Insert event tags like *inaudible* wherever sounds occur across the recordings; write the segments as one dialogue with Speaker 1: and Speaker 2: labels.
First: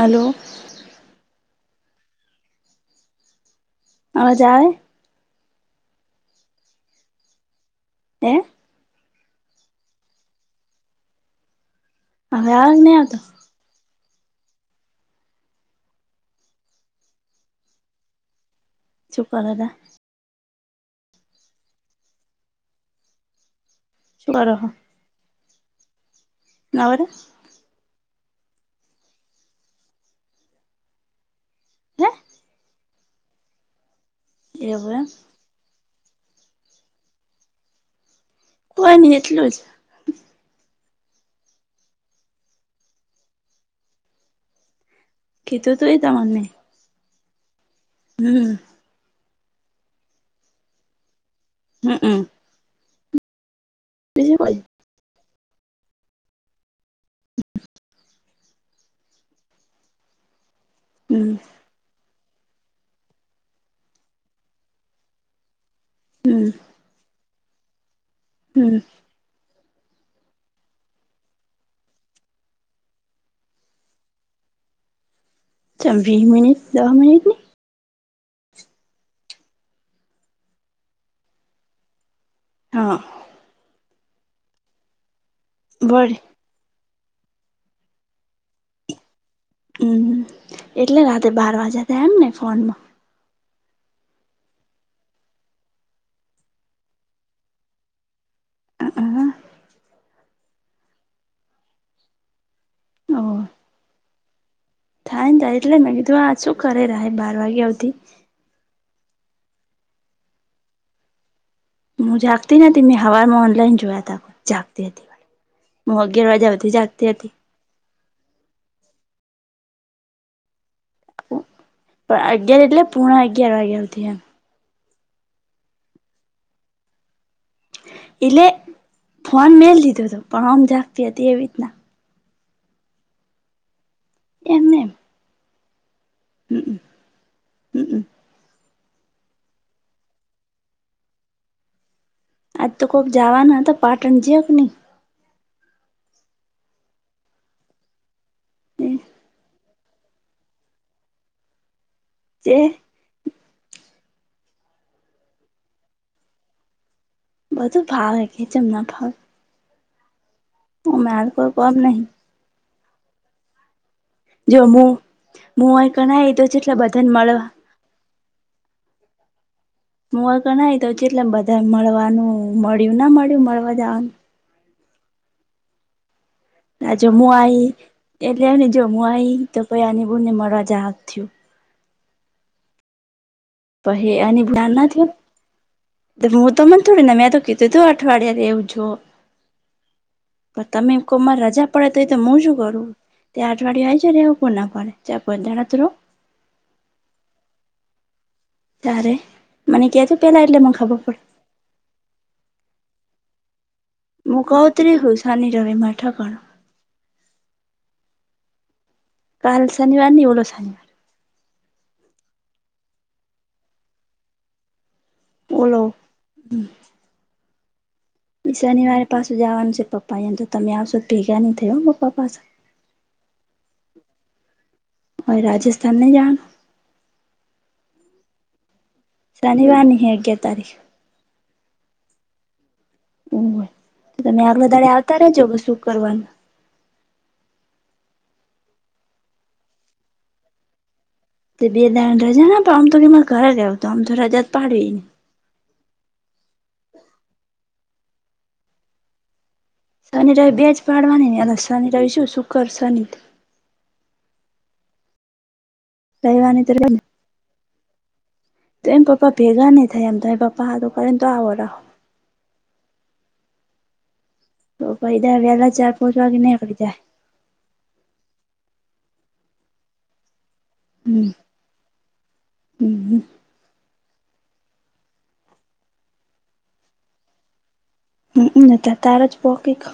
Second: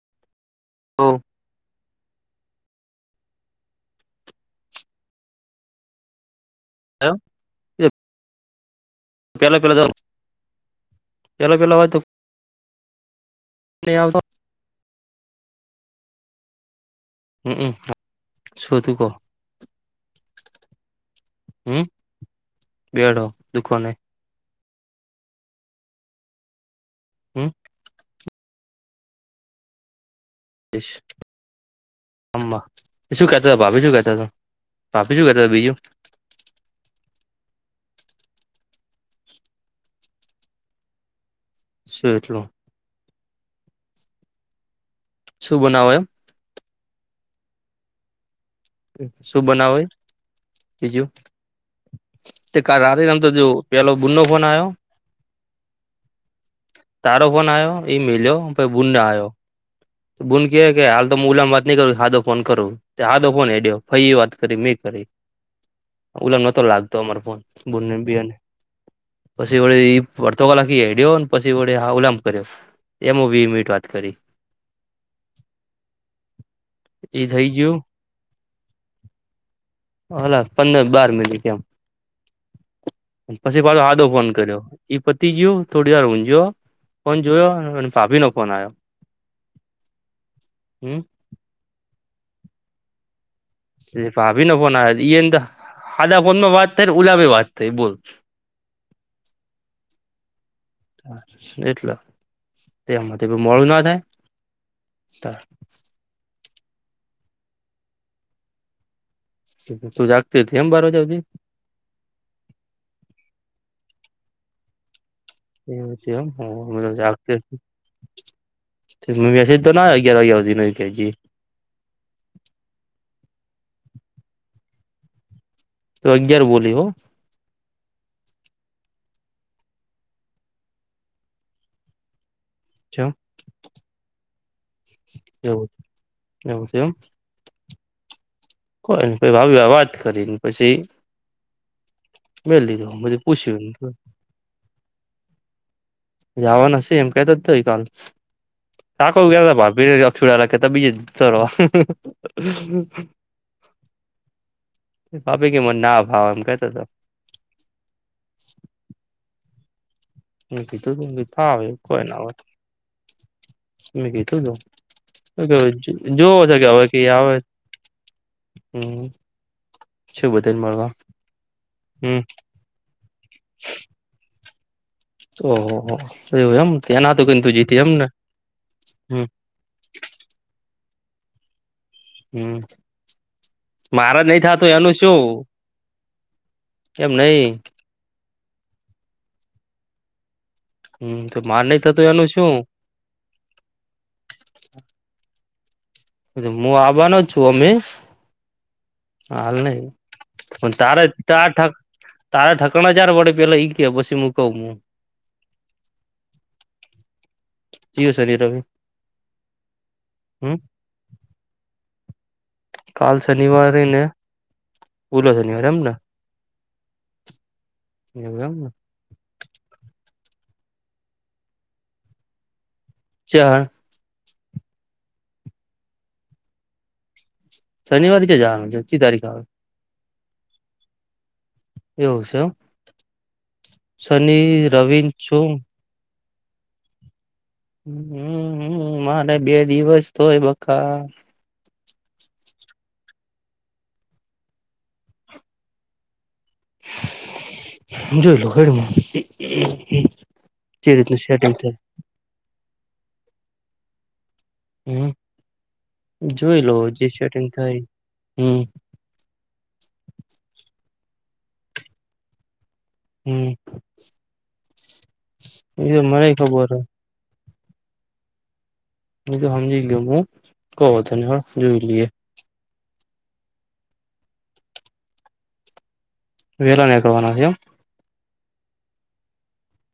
Speaker 1: આલો.
Speaker 2: ઓ.
Speaker 1: અવાજ આવે?
Speaker 2: હેલો, અ
Speaker 1: હે
Speaker 2: પેલા તો પેલા *unintelligible* તો
Speaker 1: હવે, આગને તો
Speaker 2: *unintelligible* તો હમ્મ, શું થયું?
Speaker 1: *unintelligible*
Speaker 2: હમ્મ, બેડો દુખો ને
Speaker 1: ઉભા રહો. નવ-દસ
Speaker 2: હમ્મ. શું કેતો હતા ભાભી શું કેતા હતા
Speaker 1: હે એવું એમ
Speaker 2: ભાભી શું કેતા? બીજું
Speaker 1: બસ એટલું.
Speaker 2: શું એટલું? શું
Speaker 1: કીધું હતું
Speaker 2: બનાવો એમ
Speaker 1: તમને. હમ્મ.
Speaker 2: શું બનાવાય, બીજું
Speaker 1: હમ્મ, હમ્મ.
Speaker 2: તે કાલ રાત્રે અમે તો જો પેલો બૂનો
Speaker 1: કોઈ
Speaker 2: બનાવ્યો. તારો ફોન આવ્યો, એ મેલ્યો બુંડ આવ્યો. બૂન કે હાલ તો
Speaker 1: હમ
Speaker 2: ઉલામાં વાત નઈ કરું સાધો ફોન કરું સાદો ફોન એ વાત કરી મે કરી ઓ
Speaker 1: હમ
Speaker 2: નતો લાગતો અમાર ફોન ને
Speaker 1: હમ
Speaker 2: પછી વડે અડધો કલાક હડયો પછી વડે ઉલામ કર્યો. એમાં વીસ મિનિટ વાત કરી.
Speaker 1: ચાલ વીસ મિનિટ દસ
Speaker 2: એ
Speaker 1: મિનિટ ને
Speaker 2: થઈ ગયું હલા પંદર-બાર મિનિટ એમ
Speaker 1: હા
Speaker 2: પછી પાછો આદો ફોન કર્યો. એ પતિ ગયું થોડી વાર
Speaker 1: વળ
Speaker 2: ઊંઘયો ફોન જોયો અને ભાભી નો ફોન આવ્યો.
Speaker 1: હમ્મ,
Speaker 2: હમ
Speaker 1: એટલે રાતે બાર વાગ્યા તા એમ ને ફોનમાં
Speaker 2: એ ભાભીનો ફોન આવ્યો. એને અદા ફોને ણે ઉલા ફનોએ વાત ભી થઇ બોલ.
Speaker 1: *inaudible*
Speaker 2: એટલે
Speaker 1: ઓ
Speaker 2: તેમાં મોડું ના થાય.
Speaker 1: થાય ને થાય એટલે મેને કીધું આ શું કરે બાર વાગે આવતી
Speaker 2: તું જાગતી હતી એમ બાર વાગ્યા સુધી?
Speaker 1: હું જાગતી નથી મેં હવારમાં ઓનલાઈન જોયા ત જાગતી હતી. હું અગ્યાર વાગ્યાથી જાગતી હતી.
Speaker 2: મેસસૅગે તો ના અગિયાર *unintelligible* ન કેજી
Speaker 1: પણ અગિયાર એટલે પોણા અગિયાર વાગ્યાથી એમ.
Speaker 2: તો અગિયાર બોલી હો?
Speaker 1: એટલે ફોન મે લીધો હતો પણ આમ જ આપી હતી એ રીતના
Speaker 2: કેમ?
Speaker 1: એમને એમ.
Speaker 2: એવું
Speaker 1: હમમ
Speaker 2: છે.
Speaker 1: હમમ
Speaker 2: કોઈ ને પછ *unintelligible* વાત કરીને પછી મેલ
Speaker 1: આજ તો
Speaker 2: *unintelligible*
Speaker 1: કોક
Speaker 2: મજ
Speaker 1: જવાના
Speaker 2: પુછી
Speaker 1: *unintelligible*
Speaker 2: જાવા ને શે એમ કેતો તોય કાલ
Speaker 1: નહી
Speaker 2: *unintelligible* થોડા રાખેતા બીજ ત
Speaker 1: જે
Speaker 2: ભાભી કે મને ના ભાવ એમ કેતા તા
Speaker 1: બધું ભાવ કે ચે મ ના ભાવ
Speaker 2: *unintelligible*
Speaker 1: કોઈ
Speaker 2: હા
Speaker 1: કોમ નહી
Speaker 2: કોઈ ન હોય
Speaker 1: જો મુ મુય
Speaker 2: *unintelligible*
Speaker 1: કણાય
Speaker 2: જોવો
Speaker 1: તો
Speaker 2: છે કે
Speaker 1: જેટલા
Speaker 2: હવે કે
Speaker 1: બધાને
Speaker 2: આવે
Speaker 1: મળવા
Speaker 2: હમ
Speaker 1: *unintelligible* તો
Speaker 2: છે બધાને મળવા
Speaker 1: એટલે બધા
Speaker 2: હમ
Speaker 1: મળવાનું મળ્યું ના મળ્યું મળવા જવાનું
Speaker 2: ઓહો હો
Speaker 1: આ જે હું આઈ એટલે હે
Speaker 2: હમ
Speaker 1: આઈ તો ય આની બુન ને મળવા જવાનું થયું
Speaker 2: હમ
Speaker 1: પહિ
Speaker 2: મારા
Speaker 1: અને
Speaker 2: નહી થતું
Speaker 1: ભના
Speaker 2: એનું
Speaker 1: હ
Speaker 2: શું
Speaker 1: *unintelligible* તો મને થોડી
Speaker 2: એમ
Speaker 1: ના મે તો
Speaker 2: નહી
Speaker 1: કીતો તુ અઠવાડિયા *unintelligible* પણ તમે કો
Speaker 2: હમ
Speaker 1: મારે
Speaker 2: માર
Speaker 1: રજા
Speaker 2: નહી
Speaker 1: પડે તો
Speaker 2: થતું એનું
Speaker 1: તેમાં હું શું કરું તે આઠવાળડી હોય છે *unintelligible*
Speaker 2: મુ આવવાનો જ છું હા
Speaker 1: તારે
Speaker 2: હાલ નહી
Speaker 1: મને કેજો પેલા એટલે મને
Speaker 2: પણ
Speaker 1: ખબર
Speaker 2: તારા
Speaker 1: પડે
Speaker 2: તારા ઠક તારા ઠકણા ચાર વળી પેલા
Speaker 1: હું કઉ ત રી હું શનિ રવિ મા ઠકોણ
Speaker 2: ચ્યો શનિ રવિ
Speaker 1: કાલ શનિવાર ઓલો
Speaker 2: હમ
Speaker 1: શનિવાર
Speaker 2: કાલ શનિવારે ને ઓલો શનિવાર એમને
Speaker 1: શનિવારે પાસું જવાનું છે પપ્પા અહીંયા તો ત આવશો તો ભેગા નહીં પપ્પા પાશા
Speaker 2: ચ્યા
Speaker 1: મારે રાજસ્થાનને નહીં જવાનું
Speaker 2: શનિવારે ચ્યા જવાનું છે ચી તારીખ આવે
Speaker 1: શનિવાર નહીં અગિયાર તારીખ
Speaker 2: એવું છે એમ.
Speaker 1: *unintelligible*
Speaker 2: શનિ
Speaker 1: તમે આગલા દાડે
Speaker 2: રવિ ન
Speaker 1: આવતા રેજો
Speaker 2: છું
Speaker 1: કે શું કરવાનું
Speaker 2: હમ હમ મારે બે દિવસ તો હોય બકા
Speaker 1: તે બે દાડા રજા ના આમ તો કેરે ઘરે રયો તો આમ તો રજા જ પાડવી ને
Speaker 2: જોઈ લઉ હેંડો
Speaker 1: શનિ રવિ બેજ પાડવાની અરે શનિ રવિ શું શુકર શનિ
Speaker 2: હમ
Speaker 1: રવિવારની
Speaker 2: જોઈ
Speaker 1: તો
Speaker 2: લો
Speaker 1: રજા
Speaker 2: જે સેટિંગ થાય હમ
Speaker 1: તો એમ પપ્પા ભેગા નહીં થયા તો એ પપ્પા તો આવો રા
Speaker 2: હમ
Speaker 1: *unintelligible*
Speaker 2: એ
Speaker 1: ચાર
Speaker 2: તો
Speaker 1: પાોચ
Speaker 2: મને
Speaker 1: વાગને
Speaker 2: ખબર હે
Speaker 1: કરતે
Speaker 2: એ તો હમજી ગયો હું કહો વાંધો
Speaker 1: હમ
Speaker 2: નહીં હાલ જોઈ લઈએ
Speaker 1: હમ
Speaker 2: વેલા નેકળ વાના છે એમ
Speaker 1: હમ ત તાર જ *unintelligible*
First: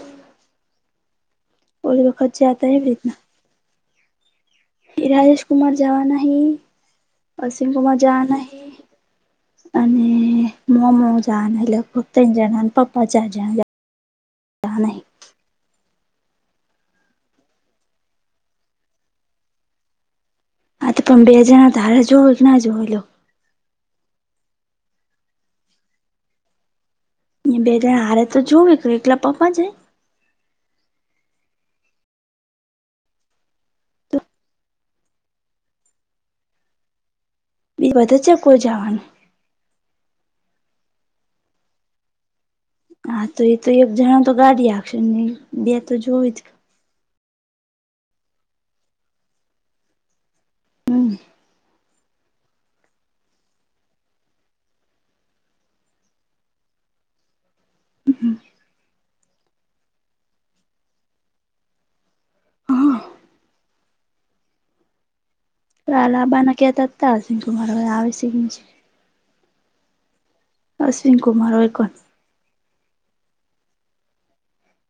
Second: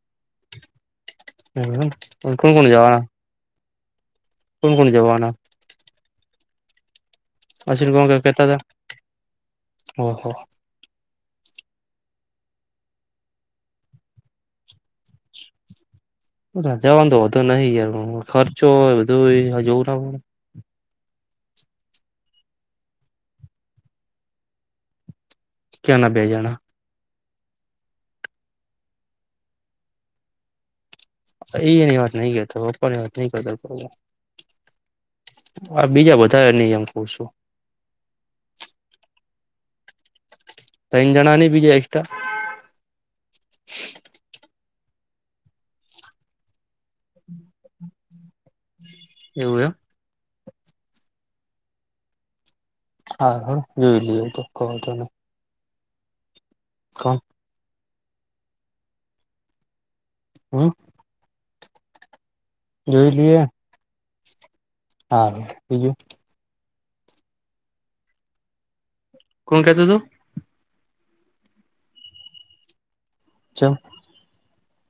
Speaker 2: હ
Speaker 1: ઓલી વખત
Speaker 2: હ કોણ
Speaker 1: જ્યાં તા
Speaker 2: કોણ
Speaker 1: એવી
Speaker 2: જવાના
Speaker 1: રીતના
Speaker 2: કોણ કોણ
Speaker 1: એ
Speaker 2: જવાના
Speaker 1: રાજેશ કુમાર જવાના હે
Speaker 2: અશિલ
Speaker 1: અશ્વિનકુમાર
Speaker 2: કોણ કઈ
Speaker 1: જવાના
Speaker 2: કેતા
Speaker 1: હે
Speaker 2: હતા
Speaker 1: અને
Speaker 2: ઓહો
Speaker 1: મોમો જવાના *unintelligible* જાના પપ્પા ચાર જાણ જા
Speaker 2: જાવાનું તો વાંધો નહી યાર ખર્ચો બધું જોવું ના પે
Speaker 1: હા તો પણ બે જણા ના હાલા જોઓ ના જો
Speaker 2: ક્યા ના બે જણા
Speaker 1: બે જણા હારે તો જોવે એકલા પપ્પા છે.
Speaker 2: એ એની વાત નઈ કરતો પપ્પા ની વાત નઈ કરતો.
Speaker 1: તો
Speaker 2: આ બીજા બધા નહી એમ કર છું.
Speaker 1: બી વધ ચ કો જવાનું.
Speaker 2: ત્રણ જણા ની બીજે એકક્સ્ટ્રા
Speaker 1: હા તો એ તો એક જણ તો ગાડી હાકશે નહી બે તો જોવી જ.
Speaker 2: એવું એમ
Speaker 1: હમ્મ
Speaker 2: હા હા જોઈ લઈ તો કહો તને કણ
Speaker 1: હમ્મ
Speaker 2: હમ્મ જોઈ
Speaker 1: હા
Speaker 2: લઈએ હા
Speaker 1: આ લાબાના ક્યાતતા સિંકુમાર આવે શ
Speaker 2: કોણ કેહેતોું તુ
Speaker 1: અશ્વિન કુમાર હોય કો
Speaker 2: ચા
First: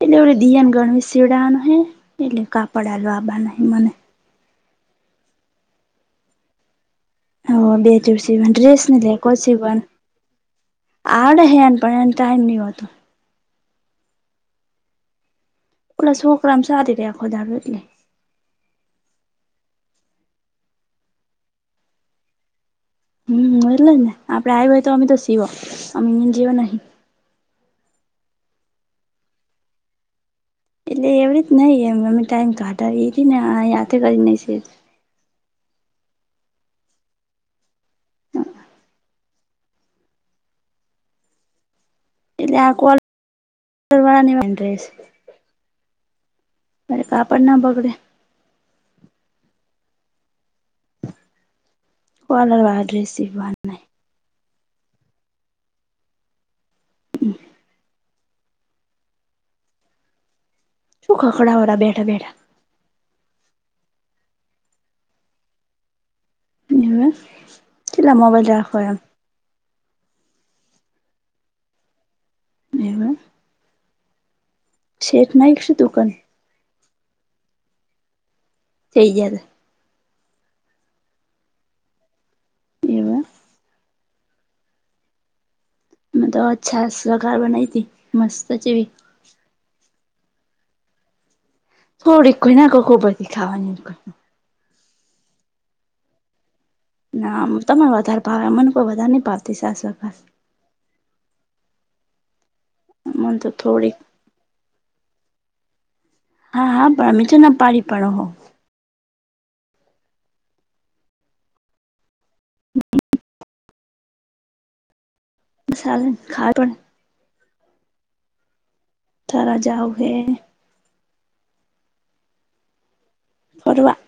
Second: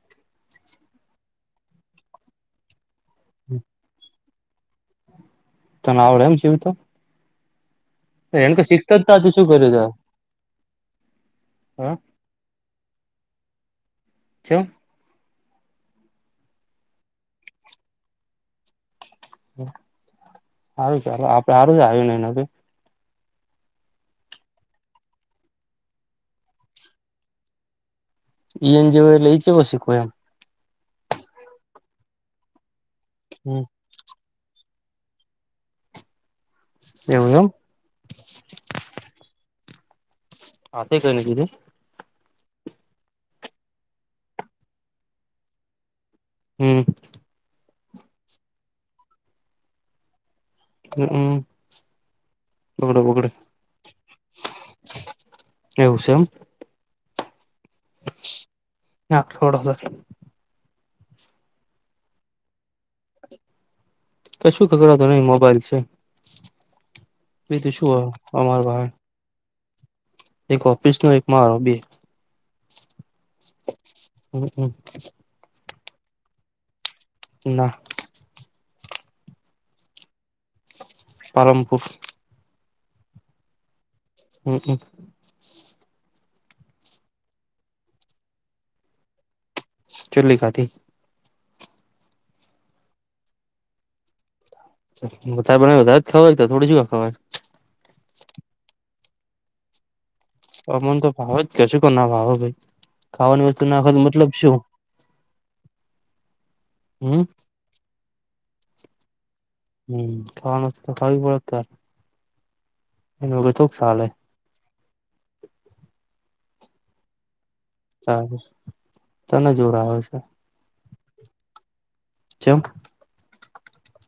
Speaker 1: એટલે એ દિન ગણવી શડાવા ન હે એટલે કાપડ લ આબ નહ મને
Speaker 2: તને આવડે એમ જવી તો
Speaker 1: હ બે દિવસીન ડ્રેસ ને
Speaker 2: શીખતા જ તું શું
Speaker 1: લેકોછી
Speaker 2: કર્યું
Speaker 1: બન આવડે હન
Speaker 2: તા હ
Speaker 1: પણ એને ટાઈમ નહી હોતો
Speaker 2: છ.
Speaker 1: પલા શો ગ્રામ શધ રહ આખોદારુ એટલે
Speaker 2: હારુ ચાલ આપડ સારુ જ આવ્યુ ને એના ભ
Speaker 1: હમ એ લને આ પ્રાય હોય તો અમમે તો સ અમ જી નાહી
Speaker 2: એ એન જે વ લઈચ બસ કો એમ
Speaker 1: એટલે એવડ જ નહ એમ અમે ટાઈમ કાઢા એ ન
Speaker 2: હમ્મ
Speaker 1: જાથે કરીને છે.
Speaker 2: એવું એમ હા તે કઈને કીધુ
Speaker 1: એટલે આ કો વાળા ની વા ર
Speaker 2: હમ
Speaker 1: બરે કા પણ ના બગડ
Speaker 2: હ હમ
Speaker 1: કોલર વાળા
Speaker 2: બગડ
Speaker 1: ડ્રેસ
Speaker 2: બગડ
Speaker 1: સીવવાના
Speaker 2: એવુ છે, એમ
Speaker 1: હમ્મ
Speaker 2: હા થોડા સર
Speaker 1: શું કકડાવાડા બેા બેડા
Speaker 2: ક શું ખબરાતોું નહી મોબાઈલ છે, બી તોું શુ
Speaker 1: કેટલા મોબાઈલ
Speaker 2: અમાર
Speaker 1: રાખો એમ
Speaker 2: એક ઓફિસ નો એક મા હોબી
Speaker 1: એવુ
Speaker 2: હમ્મ હમ્મ
Speaker 1: શેઠ નાક શું દુકાન
Speaker 2: ના
Speaker 1: થયે
Speaker 2: પારમપુર
Speaker 1: એવ
Speaker 2: હમ્મ હમ્મ
Speaker 1: મ તો અચ્છા સગાર બનાવી હતી મસ્ત છે, ભી
Speaker 2: ચુલ્લી ખાતી
Speaker 1: થોડીક કોઈ ના બધી ખાવાની
Speaker 2: મથા બનાવે વધારે જ ખાવાય તોડી
Speaker 1: ના તમને વધારે ભાવે મને કોઈ વધારે નહી પાવતી સાસ વખાસ
Speaker 2: હ મને તો ભાવે જ કેશું કે ના ભાવો ભાઈ
Speaker 1: મને તો
Speaker 2: ખાવાની વસ્તુ
Speaker 1: થોડીક
Speaker 2: નાખવા મતલબ શુ
Speaker 1: હા હા
Speaker 2: હમ
Speaker 1: તો ના પાડી પણડો હો
Speaker 2: હમ ખવાનુંસ્ તો એનો *unintelligible*
Speaker 1: *unintelligible*
Speaker 2: સાર તને
Speaker 1: તારા
Speaker 2: જોર
Speaker 1: જાવ
Speaker 2: આવે
Speaker 1: હે
Speaker 2: છે ચેમ?
Speaker 1: *inaudible*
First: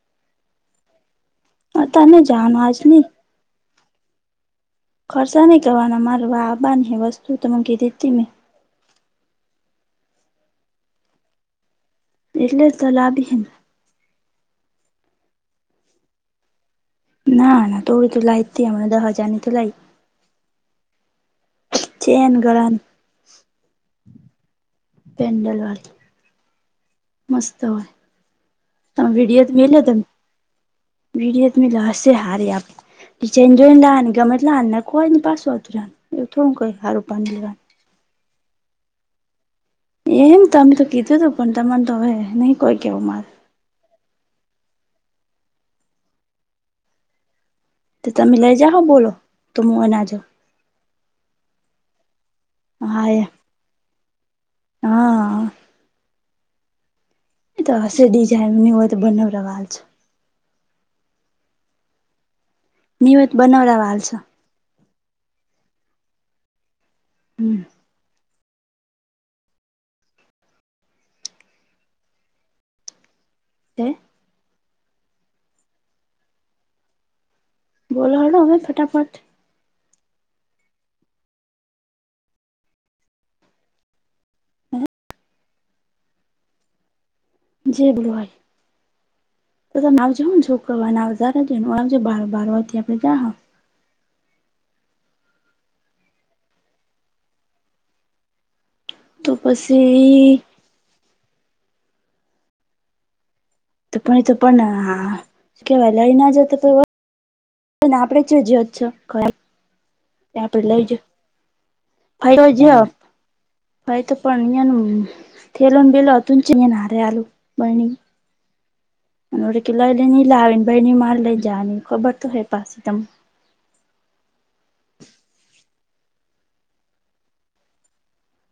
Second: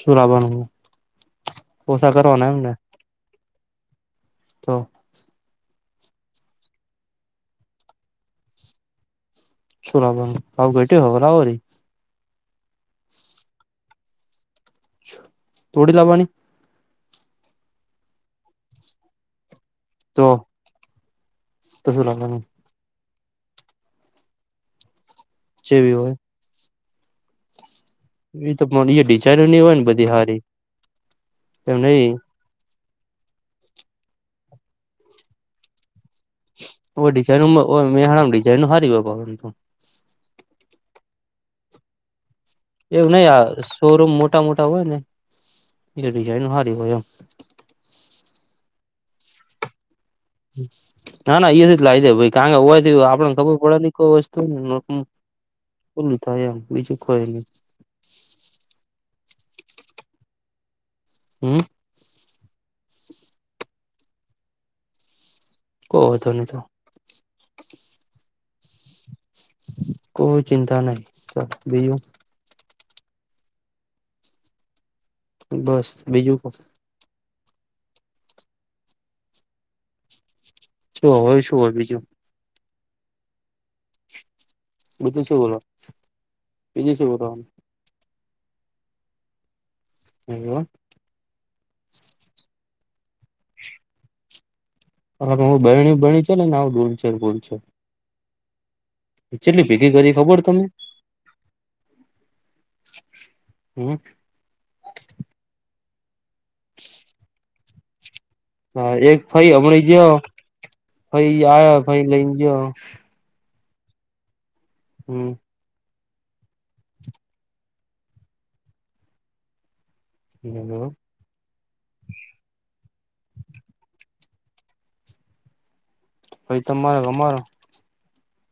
Speaker 2: શુંરાબનું
Speaker 1: તમે જામ આજ નહી
Speaker 2: તો,
Speaker 1: ખર્સા નહી કરવાના મારવા આબવાનુ હ વસ્તુ તમે કીધી હતી મેં
Speaker 2: શું લાવવાનું *unintelligible*
Speaker 1: એટલે જ તો લાવબી હ ન
Speaker 2: થોડી લાવાની
Speaker 1: ના ના તોડી તો લાઈતી દહ હજાર ની તો લાઈ
Speaker 2: તો, કશું
Speaker 1: ચેન
Speaker 2: લાવવાનું
Speaker 1: ગળા ની પેન્ડલ
Speaker 2: જેવી
Speaker 1: વાળી
Speaker 2: હોય
Speaker 1: મસ્ત હોય.
Speaker 2: એ તો એ
Speaker 1: તમે વિડિયોત *unintelligible*
Speaker 2: ડિઝાઇનની
Speaker 1: તમે
Speaker 2: હોય ને બધી હારી
Speaker 1: વિડિયત મે
Speaker 2: એમ
Speaker 1: *unintelligible*
Speaker 2: નહી
Speaker 1: હશે હારી આપ *unintelligible*
Speaker 2: ઓ ડિઝાઇન મેહાણામ ડિઝાઇનો હારી હોય.
Speaker 1: એમ તમે તો કીધું હતું પણ, તમાર તો હવે નહી. કોઈ કેવું
Speaker 2: એવું
Speaker 1: મારે
Speaker 2: નહી આ શોરૂમ મોટા, મોટા હોય ને એટલે ડિઝાઇન સારી હોય એમ.
Speaker 1: તે તમે લઈ જાઓ બોલો તો મું નાજો
Speaker 2: ના ના ઈ એજ લાવી જે ભાઈ. *unintelligible* હોવાથી
Speaker 1: હા એ
Speaker 2: આપડને ખબર પડે કોઈ વસ્તુ
Speaker 1: હા
Speaker 2: *inaudible* બોલું થાય એમ બીજું કોઈ *unintelligible*
Speaker 1: એ તો હશે ડિઝાઇન ની હોય તો બનાવરા વા છે.
Speaker 2: હમ્મ
Speaker 1: ની હોય તો બનાવરા *inaudible*
Speaker 2: *inaudible*
Speaker 1: હમ્મ
Speaker 2: કોઈ ચિંતા નહી બીજું
Speaker 1: *inaudible*
Speaker 2: બસ બીજું કો
Speaker 1: બોલો હેડો હવે ફટાફટ.
Speaker 2: શું હોય શું હોય બીજું?
Speaker 1: *inaudible*
Speaker 2: બીજુ શું બોલો? બીજુ શું બોલો?
Speaker 1: *inaudible*
Speaker 2: બોલવાનું
Speaker 1: *unintelligible* *unintelligible*
Speaker 2: હું બહેણી ભણી છે ને ભૂલ છે ભૂલ છે.
Speaker 1: તો
Speaker 2: ચેટલી ભેગી કરી ખબર
Speaker 1: પછી
Speaker 2: તમે? હમ
Speaker 1: પણ એ તો પણ હા કેવાય લઈ ના જતો આપડે *inaudible* છે,
Speaker 2: હા
Speaker 1: તે આપડે લઈ જ
Speaker 2: ભાઈ આયો ભાઈ લઈ
Speaker 1: ફાઈ જ
Speaker 2: ગયો.
Speaker 1: ભાઈ તો પણ અહિયાં
Speaker 2: હમ
Speaker 1: થેલોને બેેલો હતું છે, અ હારે આલું બણી. *inaudible* લાવીને ભાઈની માર લઈ જાવાની ખબર તો હે પાસી તમ
Speaker 2: ભઈ, તમારો ક અમારો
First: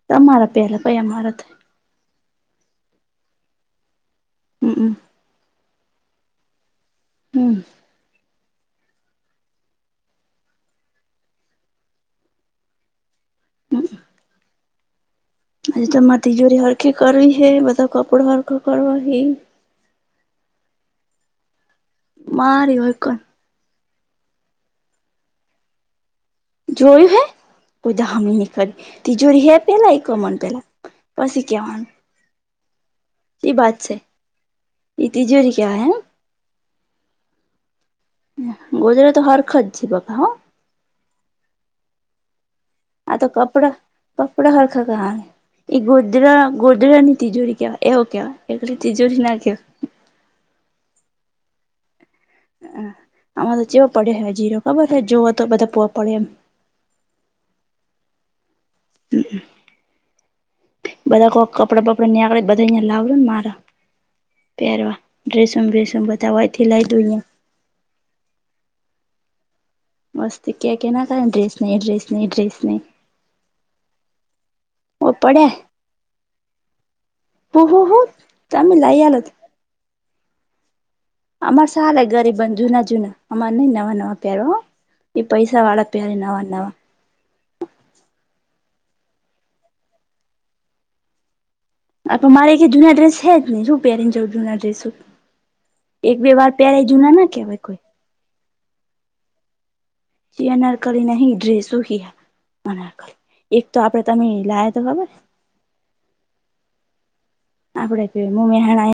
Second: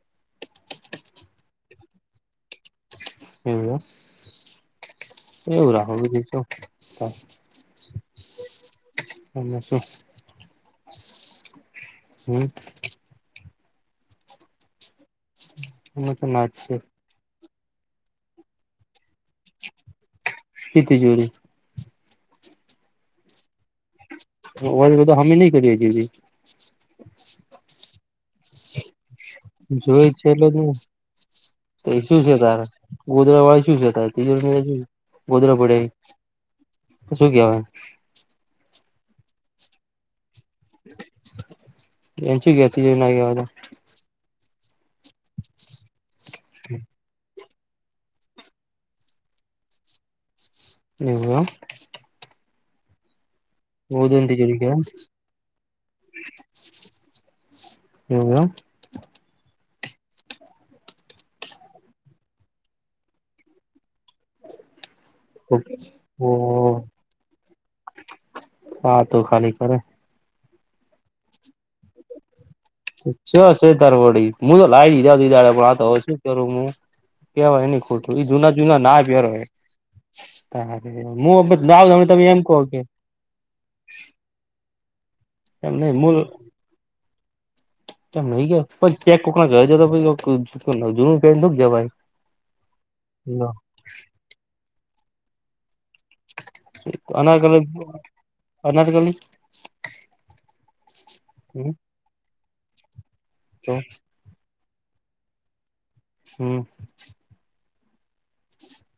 Speaker 1: તમારો પેલા પહી અમારો થાય.
Speaker 2: એવું
Speaker 1: હમમ
Speaker 2: કે, એવું રાખો બીજું તો હું
Speaker 1: હમ,
Speaker 2: *unintelligible*
Speaker 1: હમ્મ આજે ત
Speaker 2: અમે
Speaker 1: મારે
Speaker 2: તો નાચ
Speaker 1: તિજોરી
Speaker 2: છે
Speaker 1: હરખી કરવી હે બધો કપડો હરખો કરવો હે
Speaker 2: કે તિજોરી
Speaker 1: મારી ઓર કો
Speaker 2: અવાજ બધો હામે નઈ કરીએ છીએ તે
Speaker 1: જોયું હે બધો હામે ની કરીએ તિજોરી હે પેલા એ
Speaker 2: જોઈ છે
Speaker 1: કમન
Speaker 2: એટલે જ
Speaker 1: પેલા પસી કેવાનુ
Speaker 2: તો એ શું છે તારે ગોદળા વાયચું છે, તારે તિજોરીની જીક
Speaker 1: એ તિજોરી
Speaker 2: ગોદળા પડ્યા
Speaker 1: કેવાય
Speaker 2: ઈ
Speaker 1: એમ
Speaker 2: ત શું કેવાન
Speaker 1: અ બોલો તો હરખો જ જી બાપા હ
Speaker 2: એચું ગેતીએ ના કેવાતા
Speaker 1: કપડાં હરખા કરવાની એ ગોદળા ગોદળાની તિજોરી કેવાય એવું કેવાય એખલી તિજોરી ના કેવાય
Speaker 2: ની બોલો
Speaker 1: હ, આમાં તો ચેવ
Speaker 2: એમ
Speaker 1: પડયો
Speaker 2: ગોધરા ની
Speaker 1: હે
Speaker 2: તિજોરી
Speaker 1: જીરો
Speaker 2: કેવાય
Speaker 1: ખબર હે જોવો તો બધા પવ પડે એમ
Speaker 2: એવવા
Speaker 1: હ, બધા કોક કપડા બપડાની આકળે બધા અયા લાવજો ને મારા પેરવા ડ્રેસમ બેસમ બધા ઓયથી
Speaker 2: ઓહ
Speaker 1: લાય દું અયા
Speaker 2: હા, તો ખાલી કરે
Speaker 1: મસ્ત ક્યાંય કેના અતા ને ડ્રેસ નઈ ડ્રેસ નઈ ડ્રેસ નઈ
Speaker 2: છત્તર તાર વડી મું તો લાઈ દીધા દીધાડે પણ આ તો અવે શુ કરુ હુ
Speaker 1: હુ હુ હુ તમે લાઈ આલો ત
Speaker 2: પહેરો હે તારે હું હવે
Speaker 1: અમાર
Speaker 2: ના
Speaker 1: સાલે
Speaker 2: તમે તમે એમ
Speaker 1: ગરીબધુ
Speaker 2: કહો કે
Speaker 1: જૂના જૂના અમાર ની નવા નવા પેરવા હ એ પૈસા
Speaker 2: એમ
Speaker 1: વાળા
Speaker 2: નઈ
Speaker 1: પેરે નવા નવા
Speaker 2: ત નહી ગયા પછ ચે કોક ગયો તો કોક જૂનું કાય નોતું દેવાય
Speaker 1: આ તો મારે કઈ જૂના ડ્રેસ હે જ ને હું પેરીને જાવ જૂના ડ્રેસો એક-બે વાર પેરે એ જૂના ના
Speaker 2: અનારકલી
Speaker 1: કેવાય કોઈ
Speaker 2: અનારકલી
Speaker 1: જે અનારકલી નહી
Speaker 2: હમ
Speaker 1: ડ્રેસો કીયા અનારકલી એક તો આપડે તમે લાયા તો ખબર
Speaker 2: હ,
Speaker 1: આપડે કેવું મેહણા એ